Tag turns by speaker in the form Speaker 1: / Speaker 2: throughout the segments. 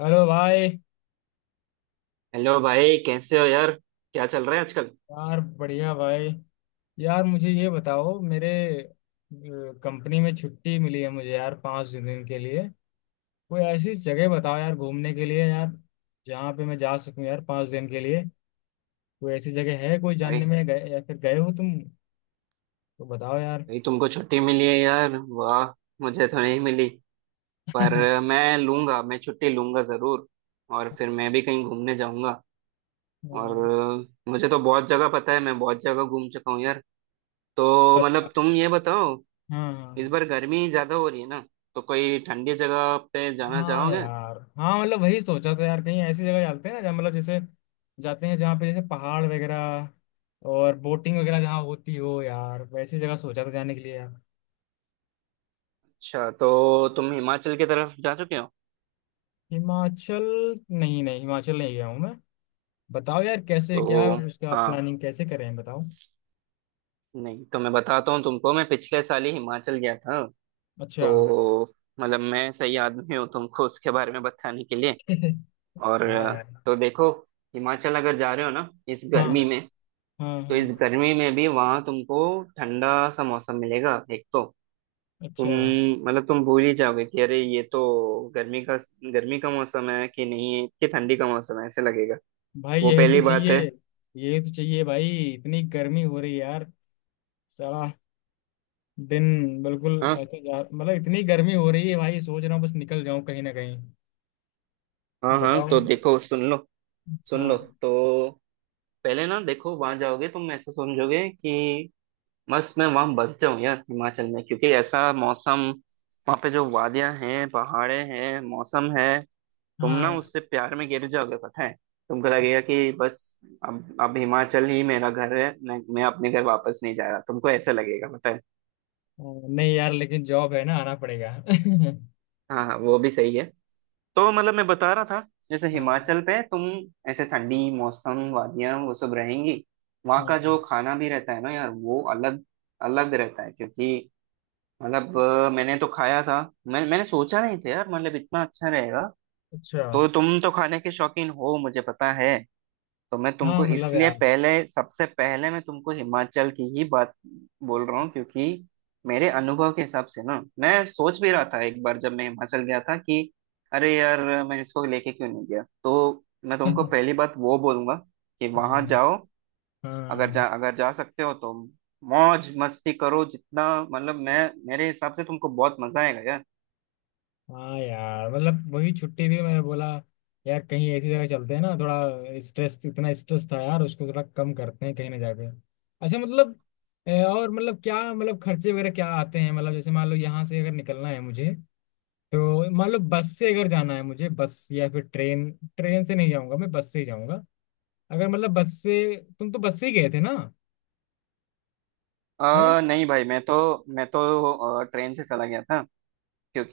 Speaker 1: Hello भाई।
Speaker 2: Hello भाई, कैसे हो यार? क्या चल रहा है आजकल?
Speaker 1: यार, बढ़िया भाई। यार, मुझे ये बताओ, मेरे कंपनी में छुट्टी मिली है मुझे यार, 5 दिन के लिए। कोई ऐसी जगह बताओ यार घूमने के लिए यार, जहाँ पे मैं जा सकूँ यार, 5 दिन के लिए। कोई ऐसी जगह है कोई, जानने
Speaker 2: भाई
Speaker 1: में गए या फिर गए हो तुम? तो बताओ यार।
Speaker 2: भाई तुमको छुट्टी मिली है यार, वाह। मुझे तो नहीं मिली, पर
Speaker 1: हाँ।
Speaker 2: मैं लूंगा। मैं छुट्टी लूंगा जरूर, और फिर मैं भी कहीं घूमने जाऊंगा। और मुझे तो बहुत जगह पता है, मैं बहुत जगह घूम चुका हूँ यार। तो मतलब
Speaker 1: बता-
Speaker 2: तुम ये बताओ,
Speaker 1: हाँ
Speaker 2: इस
Speaker 1: हाँ।
Speaker 2: बार गर्मी ज्यादा हो रही है ना, तो कोई ठंडी जगह पे जाना
Speaker 1: हाँ
Speaker 2: चाहोगे?
Speaker 1: यार, हाँ मतलब वही सोचा था यार, कहीं ऐसी जगह जाते हैं ना जहाँ, मतलब जैसे जाते हैं जहाँ पे जैसे पहाड़ वगैरह और बोटिंग वगैरह जहाँ होती हो यार, वैसी जगह सोचा था जाने के लिए यार।
Speaker 2: अच्छा, तो तुम हिमाचल की तरफ जा चुके हो?
Speaker 1: हिमाचल? नहीं नहीं, हिमाचल नहीं गया हूँ मैं। बताओ यार कैसे, क्या
Speaker 2: तो
Speaker 1: उसका
Speaker 2: हाँ।
Speaker 1: प्लानिंग कैसे करें, बताओ।
Speaker 2: नहीं, तो मैं बताता हूँ तुमको, मैं पिछले साल ही हिमाचल गया था। तो
Speaker 1: अच्छा।
Speaker 2: मतलब मैं सही आदमी हूँ तुमको उसके बारे में बताने के लिए। और
Speaker 1: हाँ यार।
Speaker 2: तो देखो, हिमाचल अगर जा रहे हो ना इस
Speaker 1: हाँ
Speaker 2: गर्मी में,
Speaker 1: हाँ।
Speaker 2: तो
Speaker 1: हाँ।
Speaker 2: इस गर्मी में भी वहाँ तुमको ठंडा सा मौसम मिलेगा एक तो। तुम
Speaker 1: अच्छा।
Speaker 2: मतलब तुम भूल ही जाओगे कि अरे, ये तो गर्मी का गर्मी का मौसम है कि नहीं, कि ठंडी का मौसम है, ऐसे लगेगा।
Speaker 1: भाई
Speaker 2: वो
Speaker 1: यही तो
Speaker 2: पहली बात
Speaker 1: चाहिए।
Speaker 2: है।
Speaker 1: यही तो चाहिए भाई। इतनी गर्मी हो रही है यार। साला, दिन बिल्कुल
Speaker 2: हाँ
Speaker 1: ऐसे जा, मतलब इतनी गर्मी हो रही है भाई, सोच रहा हूँ बस निकल जाऊं कहीं ना कहीं।
Speaker 2: हाँ हाँ,
Speaker 1: बताओ।
Speaker 2: तो देखो, सुन लो। सुन लो
Speaker 1: हाँ
Speaker 2: तो, पहले ना देखो, वहां जाओगे तुम ऐसे समझोगे कि बस मैं वहां बस जाऊं यार हिमाचल में, क्योंकि ऐसा मौसम, वहां पे जो वादियां हैं, पहाड़े हैं, मौसम है, तुम ना
Speaker 1: हाँ।
Speaker 2: उससे प्यार में गिर जाओगे, पता है। तुमको लगेगा कि बस अब हिमाचल ही मेरा घर है, मैं अपने घर वापस नहीं जा रहा, तुमको ऐसा लगेगा, पता है।
Speaker 1: हाँ, नहीं यार, लेकिन जॉब है ना, आना पड़ेगा।
Speaker 2: हाँ हाँ, वो भी सही है। तो मतलब मैं बता रहा था, जैसे
Speaker 1: हाँ
Speaker 2: हिमाचल पे तुम ऐसे ठंडी मौसम, वादियां, वो सब रहेंगी। वहाँ
Speaker 1: हाँ।
Speaker 2: का जो खाना भी रहता है ना यार, वो अलग अलग रहता है, क्योंकि मतलब मैंने तो खाया था। मैंने सोचा नहीं था यार, मतलब इतना अच्छा रहेगा।
Speaker 1: अच्छा।
Speaker 2: तो तुम तो खाने के शौकीन हो, मुझे पता है। तो मैं
Speaker 1: हाँ
Speaker 2: तुमको
Speaker 1: मतलब
Speaker 2: इसलिए
Speaker 1: यार।
Speaker 2: पहले, सबसे पहले मैं तुमको हिमाचल की ही बात बोल रहा हूँ, क्योंकि मेरे अनुभव के हिसाब से ना, मैं सोच भी रहा था एक बार जब मैं हिमाचल गया था कि अरे यार, मैं इसको लेके क्यों नहीं गया। तो मैं तुमको
Speaker 1: हाँ
Speaker 2: पहली बात वो बोलूंगा कि वहां जाओ।
Speaker 1: हाँ।
Speaker 2: अगर जा सकते हो तो मौज मस्ती करो जितना, मतलब मैं, मेरे हिसाब से तुमको बहुत मजा आएगा यार।
Speaker 1: हाँ यार, मतलब वही छुट्टी भी मैं बोला यार, कहीं ऐसी जगह चलते हैं ना, थोड़ा स्ट्रेस, इतना स्ट्रेस था यार, उसको थोड़ा कम करते हैं कहीं ना जाके। अच्छा मतलब, और मतलब क्या, मतलब खर्चे वगैरह क्या आते हैं, मतलब जैसे मान लो यहाँ से अगर निकलना है मुझे, तो मान लो बस से अगर जाना है मुझे, बस या फिर ट्रेन। ट्रेन से नहीं जाऊंगा मैं, बस से ही जाऊंगा। अगर मतलब बस से, तुम तो बस से ही गए थे ना?
Speaker 2: नहीं भाई, मैं तो ट्रेन से चला गया था,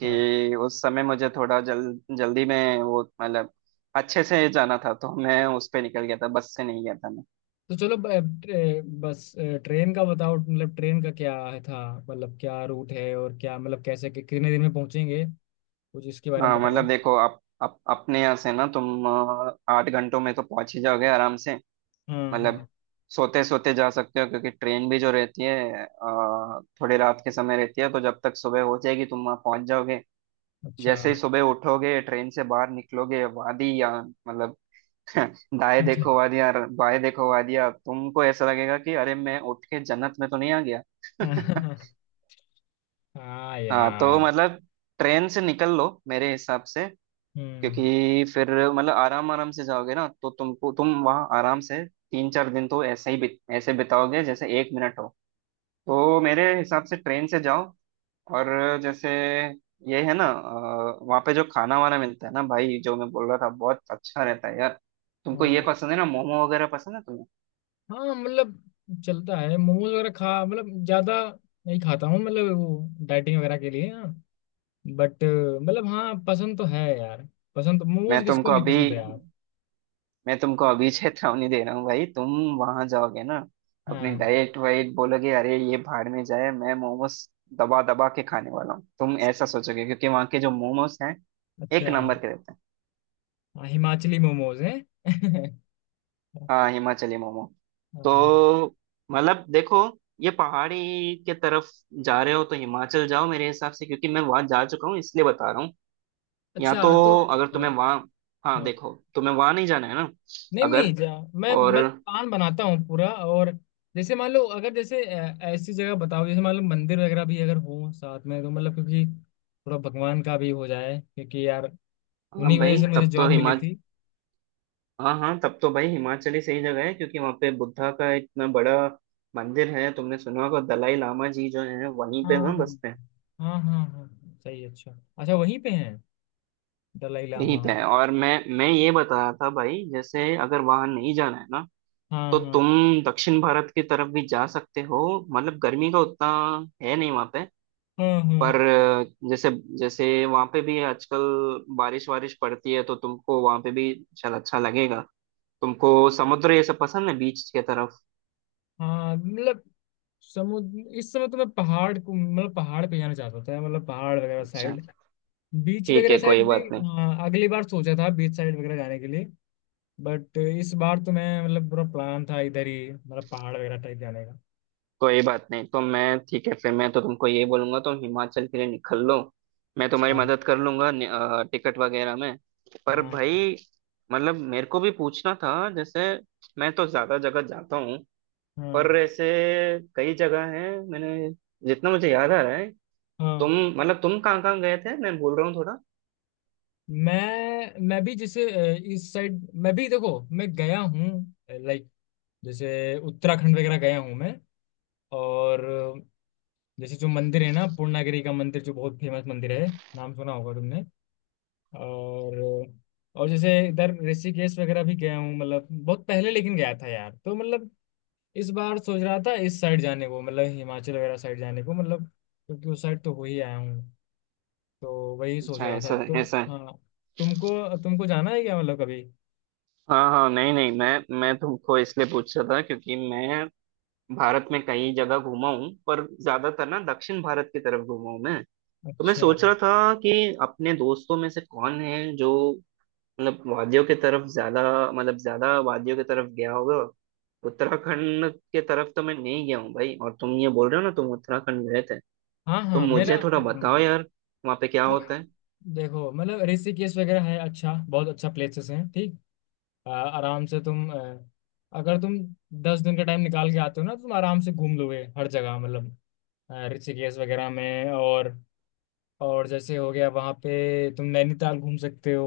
Speaker 1: है।
Speaker 2: उस समय मुझे थोड़ा जल जल्दी में, वो मतलब अच्छे से जाना था, तो मैं उस पे निकल गया था, बस से नहीं गया था मैं।
Speaker 1: तो चलो ट्रेन का बताओ, मतलब ट्रेन का क्या है था, मतलब क्या रूट है और क्या, मतलब कैसे कितने दिन में पहुंचेंगे, कुछ इसके बारे में
Speaker 2: हाँ
Speaker 1: बताओ।
Speaker 2: मतलब देखो, आप अपने यहाँ से ना तुम आठ घंटों में तो पहुंच ही जाओगे आराम से।
Speaker 1: हाँ
Speaker 2: मतलब
Speaker 1: हाँ।
Speaker 2: सोते सोते जा सकते हो, क्योंकि ट्रेन भी जो रहती है थोड़ी रात के समय रहती है, तो जब तक सुबह हो जाएगी, तुम वहां पहुंच जाओगे।
Speaker 1: अच्छा।
Speaker 2: जैसे ही सुबह उठोगे, ट्रेन से बाहर निकलोगे, वादी या मतलब दाएं
Speaker 1: अच्छा।
Speaker 2: देखो वादियां, बाएं देखो वादियां, तुमको ऐसा लगेगा कि अरे, मैं उठ के जन्नत में तो नहीं आ गया।
Speaker 1: हाँ
Speaker 2: हाँ, तो
Speaker 1: यार।
Speaker 2: मतलब ट्रेन से निकल लो मेरे हिसाब से,
Speaker 1: हम्म।
Speaker 2: क्योंकि फिर मतलब आराम आराम से जाओगे ना, तो तुमको, तुम वहाँ आराम से तीन चार दिन तो ऐसे ही ऐसे बिताओगे जैसे एक मिनट हो। तो मेरे हिसाब से ट्रेन से जाओ। और जैसे, ये है ना वहाँ पे जो खाना वाना मिलता है ना भाई, जो मैं बोल रहा था, बहुत अच्छा रहता है यार। तुमको ये
Speaker 1: हाँ।
Speaker 2: पसंद है ना, मोमो वगैरह पसंद है तुम्हें?
Speaker 1: हाँ मतलब, चलता है मोमोज वगैरह खा, मतलब ज्यादा नहीं खाता हूँ, मतलब वो डाइटिंग वगैरह के लिए, हाँ। बट मतलब हाँ, पसंद तो है यार। पसंद तो
Speaker 2: मैं
Speaker 1: मोमोज किसको
Speaker 2: तुमको
Speaker 1: नहीं
Speaker 2: अभी
Speaker 1: पसंद है यार।
Speaker 2: मैं तुमको अभी चेतावनी दे रहा हूँ भाई, तुम वहां जाओगे ना, अपनी
Speaker 1: हाँ।
Speaker 2: डाइट वाइट बोलोगे अरे ये भाड़ में जाए, मैं मोमोस दबा दबा के खाने वाला हूँ, तुम ऐसा सोचोगे, क्योंकि वहाँ के जो मोमोस हैं, एक
Speaker 1: अच्छा।
Speaker 2: नंबर के रहते हैं।
Speaker 1: हाँ, हिमाचली मोमोज हैं।
Speaker 2: हाँ, हिमाचली मोमो।
Speaker 1: हाँ।
Speaker 2: तो मतलब देखो, ये पहाड़ी के तरफ जा रहे हो तो हिमाचल जाओ मेरे हिसाब से, क्योंकि मैं वहां जा चुका हूँ इसलिए बता रहा हूँ। या तो
Speaker 1: अच्छा। तो,
Speaker 2: अगर
Speaker 1: हाँ।
Speaker 2: तुम्हें वहां, हाँ
Speaker 1: हाँ,
Speaker 2: देखो, तुम्हें वहां नहीं जाना है ना,
Speaker 1: नहीं
Speaker 2: अगर।
Speaker 1: नहीं, मैं
Speaker 2: और
Speaker 1: मैं प्लान बनाता हूँ पूरा। और जैसे मान लो, अगर जैसे ऐसी जगह बताओ जैसे, मान लो मंदिर वगैरह भी अगर हो साथ में, तो मतलब क्योंकि थोड़ा भगवान का भी हो जाए, क्योंकि यार
Speaker 2: हाँ
Speaker 1: उन्हीं की वजह
Speaker 2: भाई,
Speaker 1: से मुझे
Speaker 2: तब तो
Speaker 1: जॉब मिली
Speaker 2: हिमाचल,
Speaker 1: थी।
Speaker 2: हाँ हाँ, तब तो भाई हिमाचल ही सही जगह है, क्योंकि वहाँ पे बुद्धा का इतना बड़ा मंदिर है, तुमने सुना होगा, दलाई लामा जी जो है वहीं पे ना
Speaker 1: हाँ
Speaker 2: बसते हैं।
Speaker 1: हाँ। हाँ हाँ, सही। अच्छा। अच्छा, वहीं पे हैं दलाई
Speaker 2: वहीं
Speaker 1: लामा?
Speaker 2: पे है। और मैं, ये बता रहा था भाई, जैसे अगर वहां नहीं जाना है ना,
Speaker 1: हाँ
Speaker 2: तो
Speaker 1: हाँ
Speaker 2: तुम दक्षिण भारत की तरफ भी जा सकते हो, मतलब गर्मी का उतना है नहीं वहाँ पे।
Speaker 1: हाँ हाँ।
Speaker 2: पर जैसे, जैसे वहाँ पे भी आजकल बारिश वारिश पड़ती है, तो तुमको वहाँ पे भी शायद अच्छा लगेगा। तुमको समुद्र ये सब पसंद है, बीच के तरफ?
Speaker 1: हाँ मतलब समुद्र, इस समय तो मैं पहाड़ को, मतलब पहाड़ पे जाना चाहता था, मतलब पहाड़ वगैरह
Speaker 2: अच्छा,
Speaker 1: साइड, बीच
Speaker 2: ठीक
Speaker 1: वगैरह
Speaker 2: है,
Speaker 1: साइड
Speaker 2: कोई
Speaker 1: भी।
Speaker 2: बात नहीं।
Speaker 1: हाँ, अगली बार सोचा था बीच साइड वगैरह जाने के लिए, बट इस बार तो मैं मतलब पूरा प्लान था इधर ही, मतलब पहाड़ वगैरह टाइप जाने का।
Speaker 2: कोई बात नहीं, तो मैं, ठीक है, फिर मैं तो तुमको ये बोलूंगा तुम हिमाचल के लिए निकल लो। मैं तुम्हारी
Speaker 1: अच्छा।
Speaker 2: मदद कर लूंगा टिकट वगैरह में। पर
Speaker 1: हाँ
Speaker 2: भाई, मतलब मेरे को भी पूछना था, जैसे मैं तो ज्यादा जगह जाता हूँ,
Speaker 1: हाँ।
Speaker 2: पर ऐसे कई जगह हैं, मैंने, जितना मुझे याद आ रहा है, तुम
Speaker 1: हाँ।
Speaker 2: मतलब तुम कहाँ कहाँ गए थे, मैं भूल रहा हूँ थोड़ा।
Speaker 1: मैं भी जैसे इस साइड मैं भी, देखो मैं गया हूँ, लाइक जैसे उत्तराखंड वगैरह गया हूँ मैं। और जैसे जो मंदिर है ना, पूर्णागिरी का मंदिर, जो बहुत फेमस मंदिर है, नाम सुना होगा तुमने। और जैसे इधर ऋषिकेश वगैरह भी गया हूँ, मतलब बहुत पहले लेकिन गया था यार, तो मतलब इस बार सोच रहा था इस साइड जाने को, मतलब हिमाचल वगैरह साइड जाने को, मतलब क्योंकि उस साइड तो हो ही आया हूँ, तो वही सोच
Speaker 2: अच्छा,
Speaker 1: रहा था
Speaker 2: ऐसा है,
Speaker 1: तो।
Speaker 2: ऐसा है।
Speaker 1: हाँ, तुमको तुमको जाना है क्या, मतलब कभी?
Speaker 2: हाँ हाँ, नहीं नहीं, मैं तुमको इसलिए पूछ रहा था, क्योंकि मैं भारत में कई जगह घूमा हूँ, पर ज्यादातर ना दक्षिण भारत की तरफ घूमा हूँ मैं। तो मैं
Speaker 1: अच्छा।
Speaker 2: सोच रहा था कि अपने दोस्तों में से कौन है जो मतलब वादियों की तरफ ज्यादा, मतलब ज्यादा वादियों की तरफ गया होगा। उत्तराखंड के तरफ तो मैं नहीं गया हूँ भाई, और तुम ये बोल रहे हो ना तुम उत्तराखंड गए थे,
Speaker 1: हाँ
Speaker 2: तो
Speaker 1: हाँ, मेरा।
Speaker 2: मुझे थोड़ा
Speaker 1: हाँ।
Speaker 2: बताओ यार वहाँ पे क्या
Speaker 1: तो
Speaker 2: होता है।
Speaker 1: देखो, मतलब ऋषिकेश वगैरह है, अच्छा बहुत अच्छा प्लेसेस हैं ठीक। आराम से तुम, अगर तुम 10 दिन का टाइम निकाल के आते हो ना, तो तुम आराम से घूम लोगे हर जगह, मतलब ऋषिकेश वगैरह में। और जैसे, हो गया वहाँ पे तुम नैनीताल घूम सकते हो।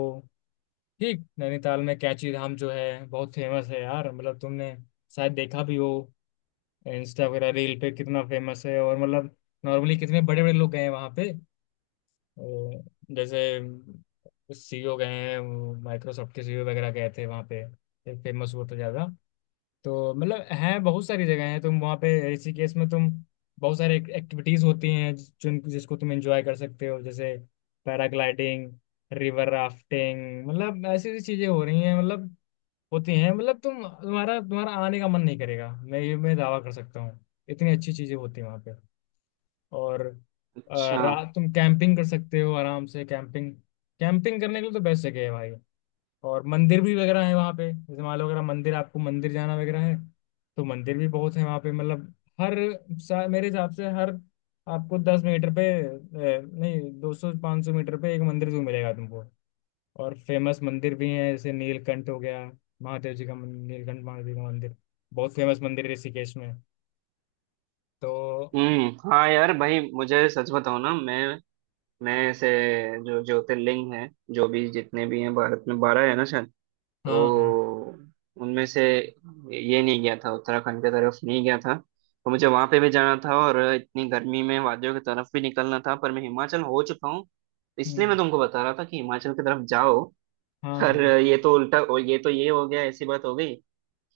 Speaker 1: ठीक, नैनीताल में कैंची धाम जो है, बहुत फेमस है यार, मतलब तुमने शायद देखा भी हो इंस्टा वगैरह रील पे, कितना फेमस है। और मतलब नॉर्मली कितने बड़े बड़े लोग गए हैं वहाँ पे। अ, जैसे, सीईओ गए हैं, माइक्रोसॉफ्ट के सीईओ वगैरह गए थे वहाँ पे, फेमस वो तो ज्यादा। तो मतलब हैं बहुत सारी जगह, हैं तुम वहाँ पे। ऋषिकेश में तुम बहुत सारे एक्टिविटीज होती हैं, जिस- जिन जिसको तुम एंजॉय कर सकते हो, जैसे पैराग्लाइडिंग, रिवर राफ्टिंग, मतलब ऐसी ऐसी चीजें हो रही हैं, मतलब होती हैं, मतलब तुम्हारा आने का मन नहीं करेगा, मैं दावा कर सकता हूँ। इतनी अच्छी चीजें होती हैं वहाँ पे। और
Speaker 2: अच्छा,
Speaker 1: रात तुम कैंपिंग कर सकते हो आराम से, कैंपिंग। कैंपिंग करने के लिए तो बेस्ट जगह है भाई। और मंदिर भी वगैरह है वहाँ पे, जैसे मान लो अगर आप मंदिर, आपको मंदिर जाना वगैरह है, तो मंदिर भी बहुत है वहाँ पे, मतलब हर मेरे हिसाब से हर आपको 10 मीटर पे नहीं, 200 500 मीटर पे एक मंदिर जरूर मिलेगा तुमको। और फेमस मंदिर भी हैं, जैसे नीलकंठ हो गया, महादेव जी का नीलकंठ महादेव का मंदिर, बहुत फेमस मंदिर है ऋषिकेश में, तो।
Speaker 2: हम्म, हाँ यार भाई, मुझे सच बताओ ना, मैं ऐसे, जो ज्योतिर्लिंग है, जो भी जितने भी हैं भारत में, बारह है ना शायद,
Speaker 1: हाँ हाँ।
Speaker 2: तो उनमें से ये नहीं गया था, उत्तराखंड की तरफ नहीं गया था। तो मुझे वहाँ पे भी जाना था और इतनी गर्मी में वादियों की तरफ भी निकलना था, पर मैं हिमाचल हो चुका हूँ, इसलिए मैं
Speaker 1: हम्म,
Speaker 2: तुमको बता रहा था कि हिमाचल की तरफ जाओ।
Speaker 1: हाँ
Speaker 2: पर
Speaker 1: हाँ।
Speaker 2: ये तो उल्टा, और ये तो ये हो गया, ऐसी बात हो गई।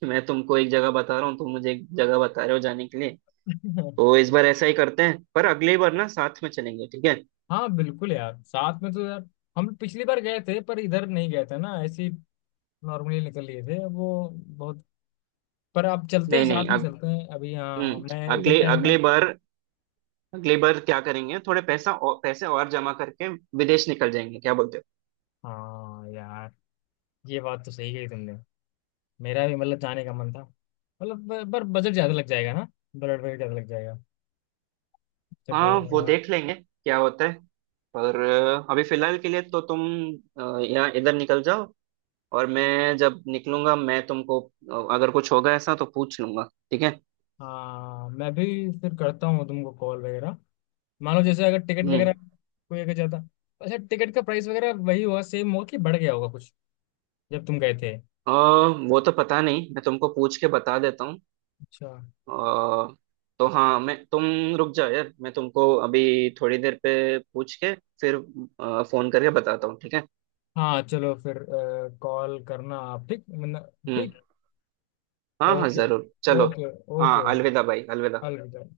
Speaker 2: मैं तुमको एक जगह बता रहा हूँ, तुम मुझे एक जगह बता रहे हो जाने के लिए। तो इस बार ऐसा ही करते हैं, पर अगली बार ना साथ में चलेंगे, ठीक है?
Speaker 1: हाँ बिल्कुल यार, साथ में तो यार, हम पिछली बार गए थे पर इधर नहीं गए थे ना, ऐसी नॉर्मली निकल लिए थे वो, बहुत। पर आप चलते हैं,
Speaker 2: नहीं
Speaker 1: साथ
Speaker 2: नहीं,
Speaker 1: में चलते हैं अभी, हाँ,
Speaker 2: हम्म
Speaker 1: मैं इधर
Speaker 2: अगले
Speaker 1: टहल का।
Speaker 2: अगले बार क्या करेंगे, थोड़े पैसा और, पैसे और जमा करके विदेश निकल जाएंगे, क्या बोलते हो?
Speaker 1: हाँ यार, ये बात तो सही कही तुमने। मेरा भी मतलब जाने का मन था, मतलब पर बजट ज्यादा लग जाएगा ना, बजट वगैरह ज्यादा लग जाएगा, टिकट
Speaker 2: हाँ, वो
Speaker 1: वगैरह।
Speaker 2: देख लेंगे क्या होता है। पर अभी फिलहाल के लिए तो तुम यहाँ इधर निकल जाओ, और मैं जब निकलूंगा, मैं तुमको अगर कुछ होगा ऐसा तो पूछ लूंगा, ठीक है?
Speaker 1: हाँ, मैं भी फिर करता हूँ तुमको कॉल वगैरह, मान लो जैसे अगर टिकट
Speaker 2: हम्म।
Speaker 1: वगैरह कोई अगर जाता। अच्छा, टिकट का प्राइस वगैरह वही होगा, सेम होगा कि बढ़ गया होगा कुछ जब तुम गए थे?
Speaker 2: अ, वो तो पता नहीं, मैं तुमको पूछ के बता देता हूँ।
Speaker 1: अच्छा।
Speaker 2: अ, तो हाँ, मैं तुम रुक जाओ यार, मैं तुमको अभी थोड़ी देर पे पूछ के फिर फोन करके बताता हूँ, ठीक है?
Speaker 1: हाँ, चलो फिर, कॉल करना आप, ठीक मतलब,
Speaker 2: हम्म,
Speaker 1: ठीक।
Speaker 2: हाँ हाँ,
Speaker 1: ओके।
Speaker 2: जरूर, चलो।
Speaker 1: ओके। ओके
Speaker 2: हाँ,
Speaker 1: ओके।
Speaker 2: अलविदा भाई, अलविदा।
Speaker 1: अलविदा।